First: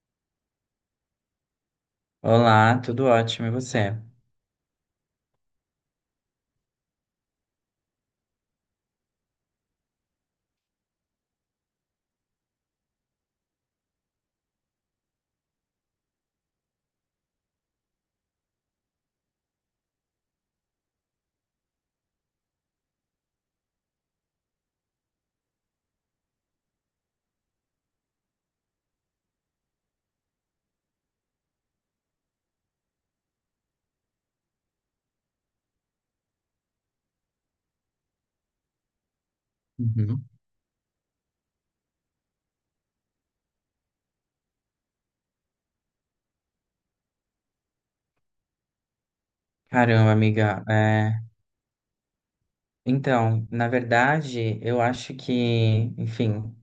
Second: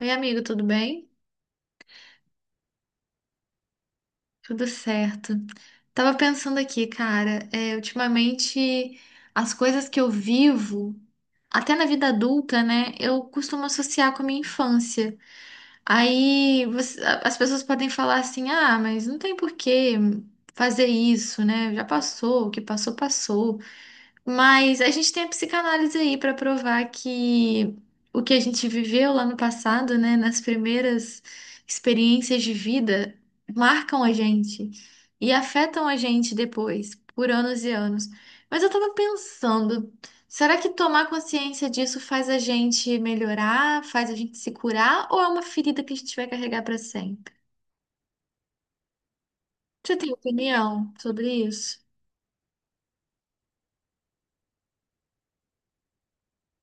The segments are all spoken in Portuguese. Oi, amigo, tudo bem? Olá, tudo ótimo, e você? Tudo certo. Tava pensando aqui, cara, ultimamente as coisas que eu vivo, até na vida adulta, né, eu costumo associar com a minha infância. Aí as pessoas podem falar assim: ah, mas não tem por que fazer isso, né? Já passou, o que passou, passou. Mas a gente tem a psicanálise aí para provar que o que a gente viveu lá no passado, né, nas primeiras experiências de vida, marcam a gente e afetam a gente depois, por anos e anos. Mas eu tava pensando, Uhum. será que tomar consciência disso faz a gente melhorar, faz a gente se curar, ou é uma ferida que a gente vai carregar para sempre? Você tem Caramba, amiga. opinião sobre isso? Então, na verdade, eu acho que, enfim,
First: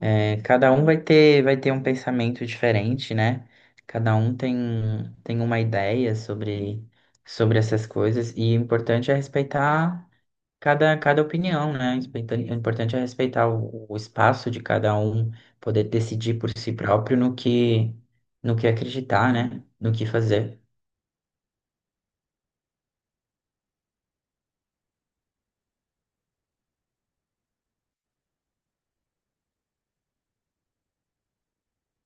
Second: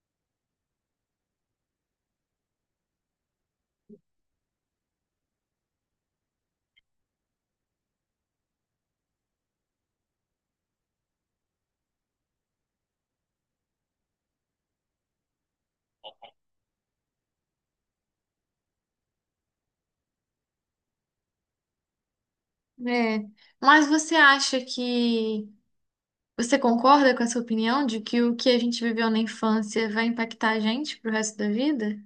cada um vai ter um pensamento diferente, né? Cada um tem uma ideia sobre essas coisas, e o importante é respeitar cada opinião, né? O importante é respeitar o espaço de cada um, poder decidir por si próprio no que acreditar, né? No que fazer. É. Mas você acha que você concorda com essa opinião de que o que a gente viveu na infância vai impactar a gente pro resto da vida?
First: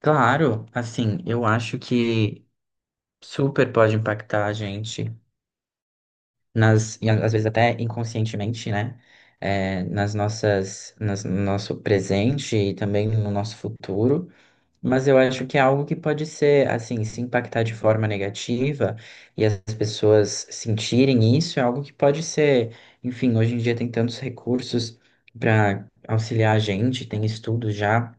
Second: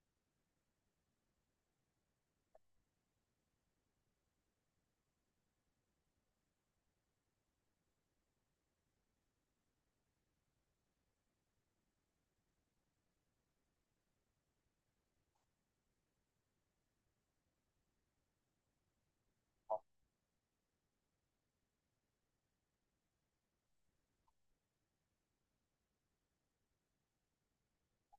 Claro, assim, eu acho que super pode impactar a gente e às vezes até inconscientemente, né? Nas nossas, no nosso presente e também no nosso futuro. Mas eu acho que é algo que pode ser, assim, se impactar de forma negativa e as pessoas sentirem isso, é algo que pode ser, enfim, hoje em dia tem tantos recursos para auxiliar a gente, tem estudos já,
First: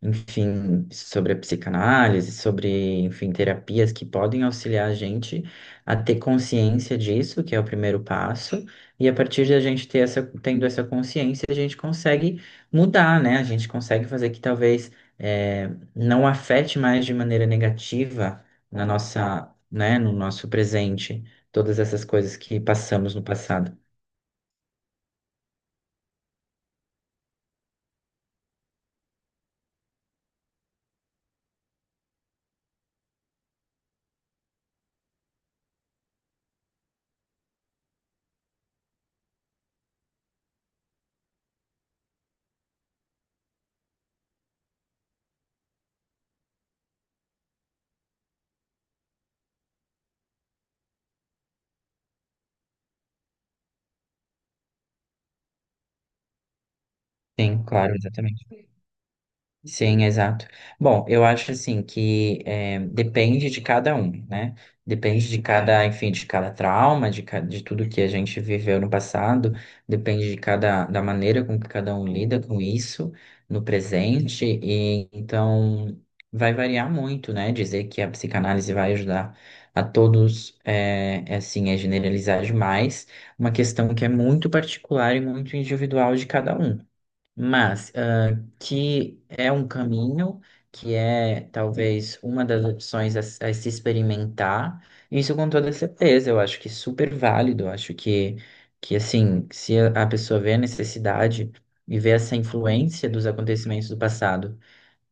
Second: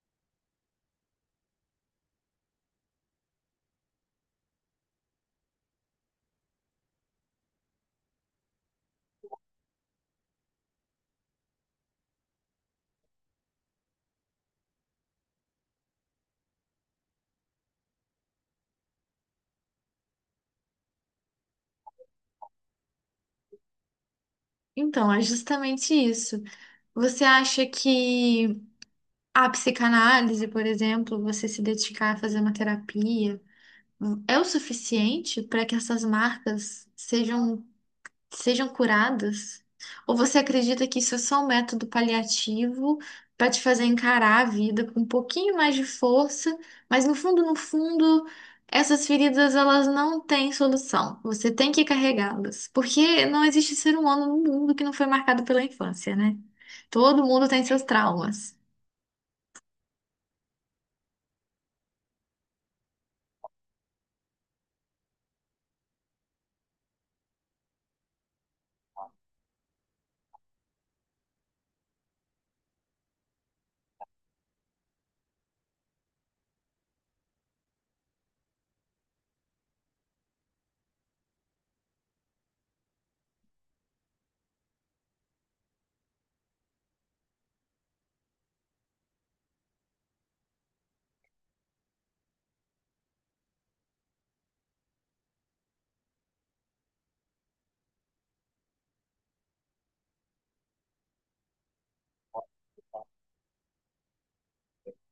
enfim, sobre a psicanálise, sobre, enfim, terapias que podem auxiliar a gente a ter consciência disso, que é o primeiro passo, e a partir de a gente ter essa, tendo essa consciência, a gente consegue mudar, né? A gente consegue fazer que talvez eh, não afete mais de maneira negativa na nossa, né, no nosso presente, todas essas coisas que passamos no passado. Então, é justamente isso. Você acha que a psicanálise, por exemplo, você se dedicar a fazer uma terapia, é o suficiente para que essas marcas sejam curadas? Ou você acredita que isso é só um método paliativo para te fazer encarar a vida com um pouquinho mais de força, mas no fundo, no fundo, essas feridas elas não têm solução. Você tem que carregá-las, porque não existe ser humano no mundo que não foi marcado pela infância, né? Todo mundo Sim, tem seus claro, exatamente. traumas. Sim, exato. Bom, eu acho assim que depende de cada um, né? Depende de cada, enfim, de cada trauma, de, de tudo que a gente viveu no passado, depende de cada, da maneira com que cada um lida com isso no presente, e então vai variar muito, né? Dizer que a psicanálise vai ajudar a todos, assim, é generalizar demais, uma questão que é muito particular e muito individual de cada um. Mas que é um caminho, que é talvez uma das opções a se experimentar. Isso com toda certeza, eu acho que é super válido, eu acho que assim, se a pessoa vê a necessidade e vê essa influência dos acontecimentos do passado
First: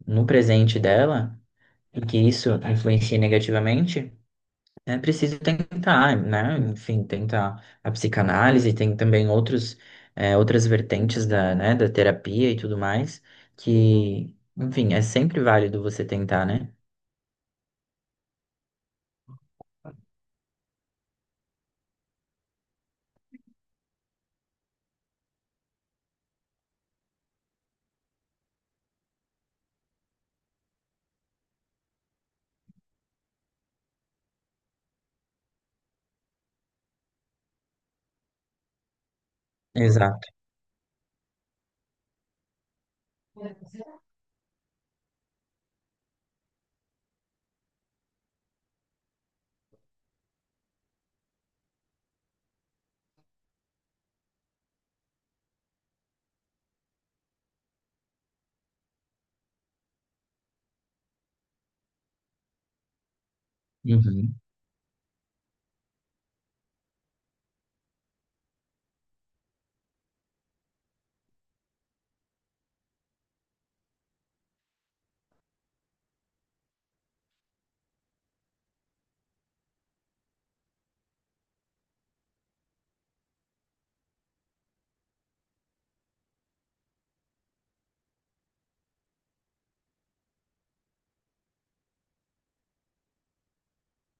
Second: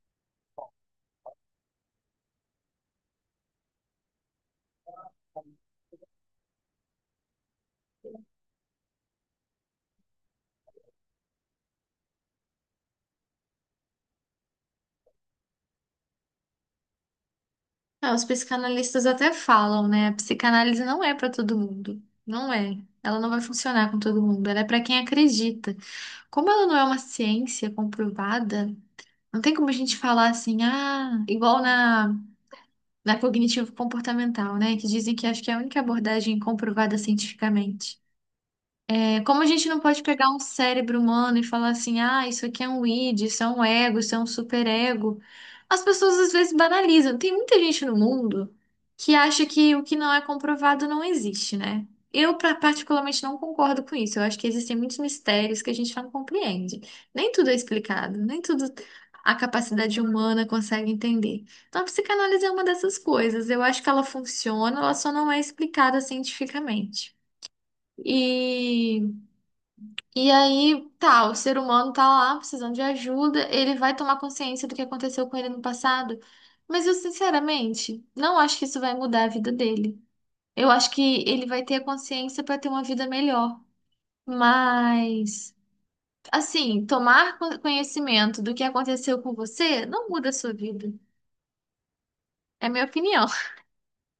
no presente dela, e que isso influencia negativamente, é preciso tentar, né? Enfim, tentar a psicanálise, tem também outros, outras vertentes da, né, da terapia e tudo mais, que, enfim, é sempre válido você tentar, né? Ah, os psicanalistas até falam, né? A psicanálise não é para todo mundo. Não é. Ela não vai funcionar com todo mundo. Ela é para quem acredita. Como ela não é uma ciência comprovada, não tem como a gente falar assim, ah, igual na cognitivo-comportamental, né? Que dizem que acho que é a única abordagem comprovada cientificamente. É como a gente não pode pegar Exato. um cérebro humano e falar assim, ah, isso aqui é um id, isso é um ego, isso é um superego. As pessoas às vezes banalizam. Tem muita gente no mundo que acha que o que não é comprovado não existe, né? Eu particularmente não concordo com isso. Eu acho que existem muitos mistérios que a gente não compreende. Nem tudo é explicado, nem tudo a capacidade humana consegue entender. Então a psicanálise é uma dessas coisas. Eu acho que ela Uhum. funciona, ela só não é explicada cientificamente. E e aí, tá, o ser humano tá lá precisando de ajuda, ele vai tomar consciência do que aconteceu com ele no passado, mas eu sinceramente não acho que isso vai mudar a vida dele. Eu acho que ele vai ter a consciência para ter uma vida melhor, mas assim, tomar conhecimento do que aconteceu com você não muda a sua vida. É a minha opinião.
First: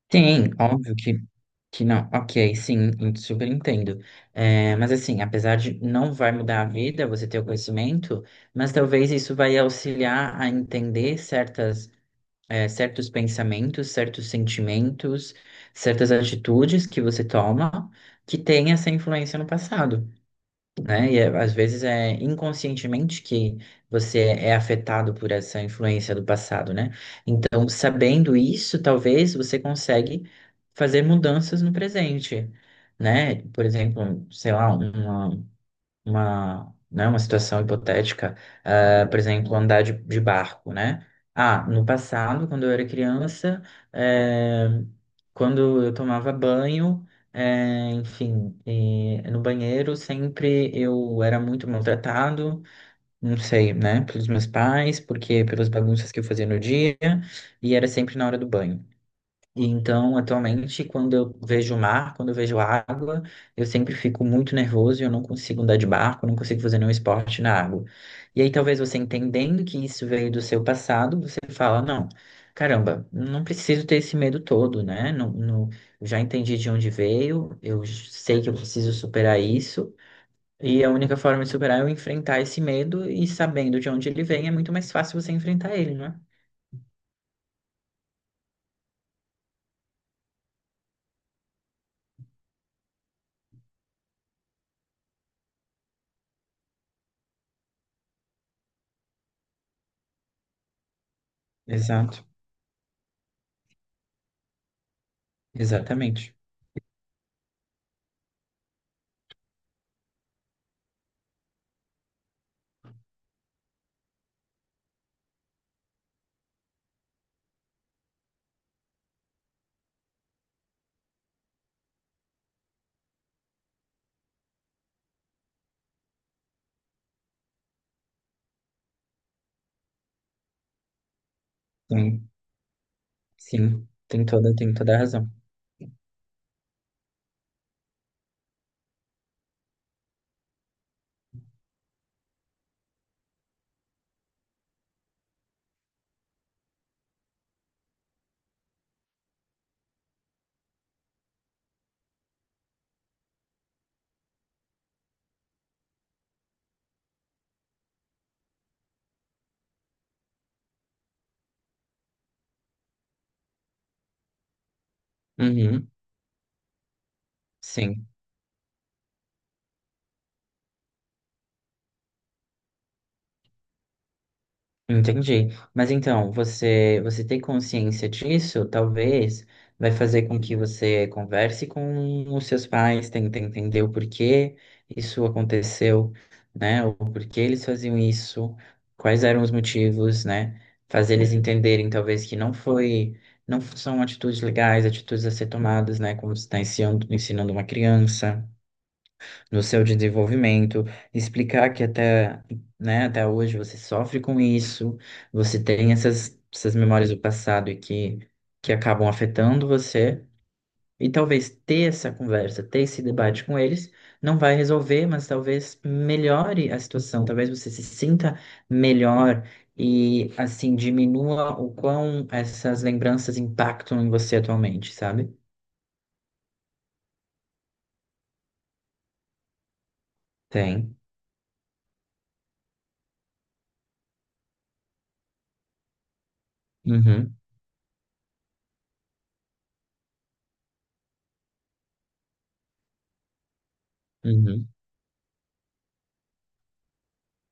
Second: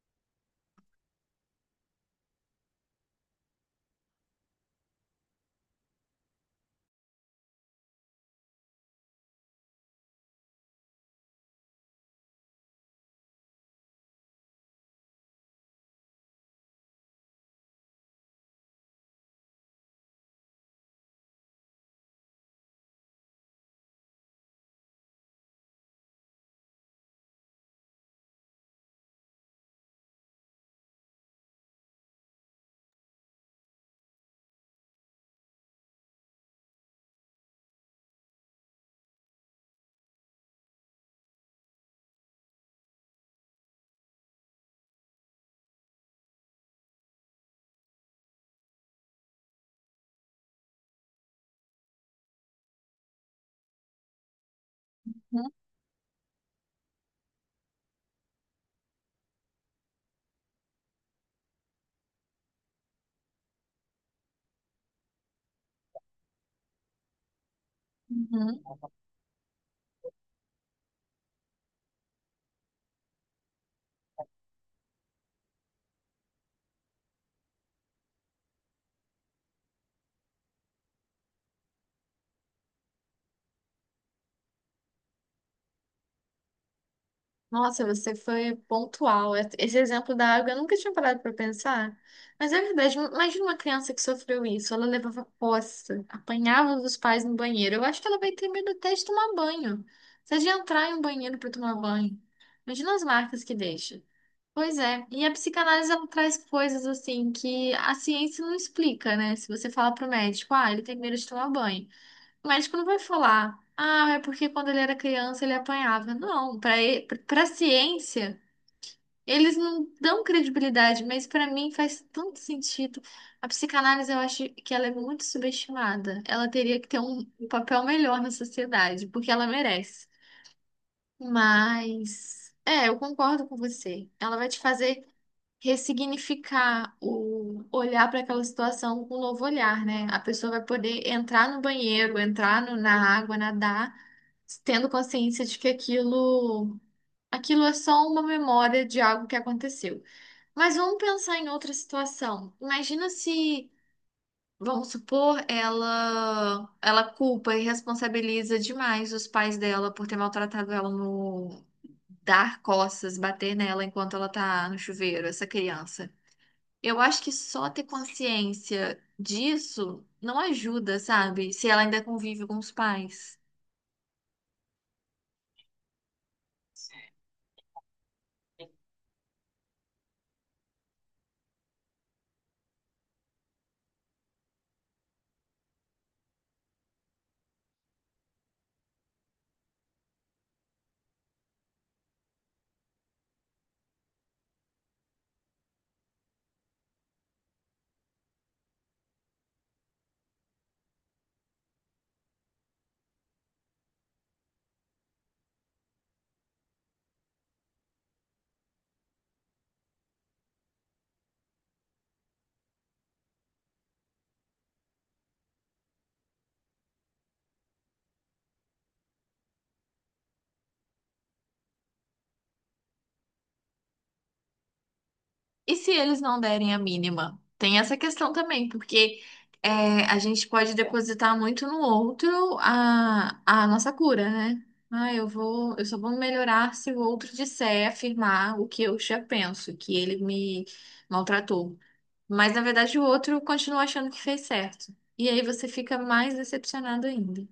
Tem, óbvio que, não. Ok, sim, eu super entendo. Mas assim, apesar de não vai mudar a vida você ter o conhecimento, mas talvez isso vai auxiliar a entender certas, certos pensamentos, certos sentimentos, certas atitudes que você toma que tem essa influência no passado, né? E às vezes é inconscientemente que você é afetado por essa influência do passado, né? Então, sabendo isso, talvez você consegue fazer mudanças no presente. Né? Por exemplo, sei lá, né, uma situação hipotética, ah, por exemplo, andar de barco, né? Ah, no passado, quando eu era criança, eh, quando eu tomava banho, no banheiro sempre eu era muito maltratado, não sei, né, pelos meus pais, porque pelas bagunças que eu fazia no dia, e era sempre na hora do banho. E então, atualmente, quando eu vejo o mar, quando eu vejo água, eu sempre fico muito nervoso e eu não consigo andar de barco, não consigo fazer nenhum esporte na água. E aí, talvez você entendendo que isso veio do seu passado, você fala, não, caramba, não preciso ter esse medo todo, né? Não, eu já entendi de onde veio, eu sei que eu preciso superar isso. E a única forma de superar é eu enfrentar esse medo, e sabendo de onde ele vem, é muito mais fácil você enfrentar ele, não é? Nossa, você foi pontual. Esse exemplo da água eu nunca tinha parado para pensar. Mas é verdade, imagina uma criança que sofreu isso. Ela levava poça, apanhava dos pais no banheiro. Eu acho que ela vai ter medo até de tomar banho. Seja de entrar em um banheiro para tomar banho. Exato, Imagina as marcas que deixa. Pois é, e a psicanálise ela exatamente. traz coisas assim que a ciência não explica, né? Se você fala pro médico, ah, ele tem medo de tomar banho. O médico não vai falar, ah, é porque quando ele era criança ele apanhava. Não, para ciência, eles não dão credibilidade, mas para mim faz tanto sentido. A psicanálise eu acho que ela é muito subestimada. Ela teria que ter um papel melhor na sociedade, porque ela merece. Mas é, eu concordo com Sim, você. tem Ela vai toda, te tem toda a fazer razão. ressignificar o olhar para aquela situação com um novo olhar, né? A pessoa vai poder entrar no banheiro, entrar na água, nadar tendo consciência de que aquilo é só uma memória de algo que aconteceu. Mas vamos pensar em outra situação. Imagina se, vamos supor, ela culpa e responsabiliza demais os pais dela por ter maltratado ela no dar costas, bater nela enquanto ela tá no chuveiro, essa Uhum, criança. Eu acho que só ter sim, consciência disso não ajuda, sabe? Se ela ainda convive com os pais. entendi. Mas então, você ter consciência disso, talvez, vai fazer com que você converse com os seus pais, tente entender o porquê isso aconteceu, né? O porquê eles faziam isso, quais eram os motivos, né? Fazer eles, entenderem, talvez, que não foi, não são atitudes legais, atitudes a ser tomadas, né? Como você está ensinando, ensinando uma criança. Do seu desenvolvimento, explicar que até, né, até hoje você sofre com isso, você tem essas memórias do passado, e que acabam afetando você, e talvez ter essa conversa, ter esse debate com eles, não vai resolver, mas talvez melhore a situação, talvez você se sinta melhor e, assim, diminua o quão essas lembranças impactam em você atualmente, sabe? E se eles não derem a mínima? Tem essa questão também, porque a gente pode Tem. depositar muito no outro a nossa cura, né? Ah, eu só vou melhorar se o outro Uhum, disser, afirmar o que eu já penso, que ele me maltratou. Mas na verdade o outro continua achando que fez uhum. certo. E aí você fica mais decepcionado ainda.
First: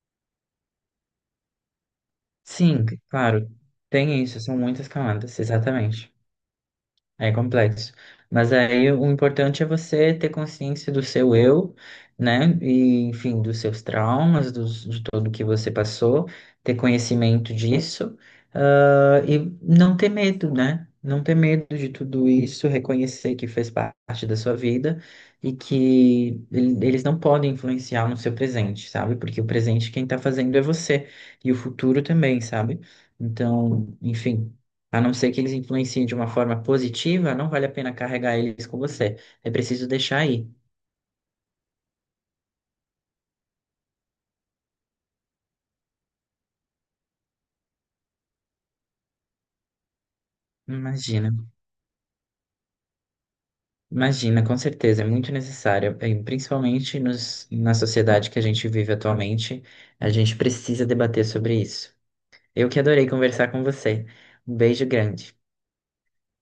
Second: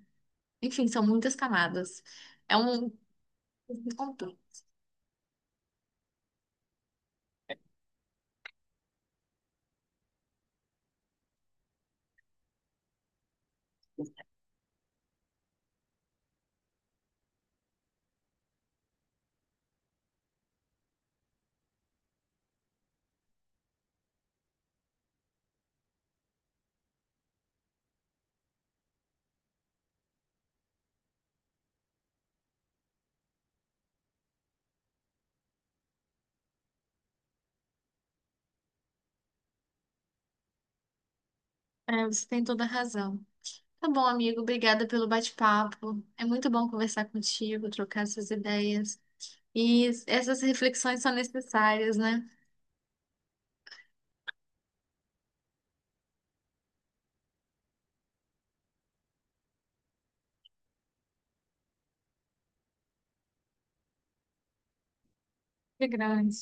Enfim, são muitas camadas. É Sim, um. claro. Tem isso, são muitas camadas, exatamente. É complexo. Mas aí o importante é você ter consciência do seu eu, né? E, enfim, dos seus traumas, dos, de tudo que você passou, ter conhecimento disso, ah, e não ter medo, né? Não ter medo de tudo isso, reconhecer que fez parte da sua vida e que eles não podem influenciar no seu presente, sabe? Porque o presente quem tá fazendo é você, e o futuro também, sabe? Então, enfim. A não ser que eles influenciem de uma forma positiva, não vale a pena carregar eles com você. É preciso deixar aí. É, você tem toda a razão. Tá bom, amigo. Obrigada pelo bate-papo. É muito bom conversar contigo, trocar essas ideias. E essas reflexões são Imagina, necessárias, né? imagina, com certeza, é muito necessário, principalmente na sociedade que a gente vive atualmente, a gente precisa debater sobre isso. Eu que adorei conversar com você. Um beijo grande. Que grande.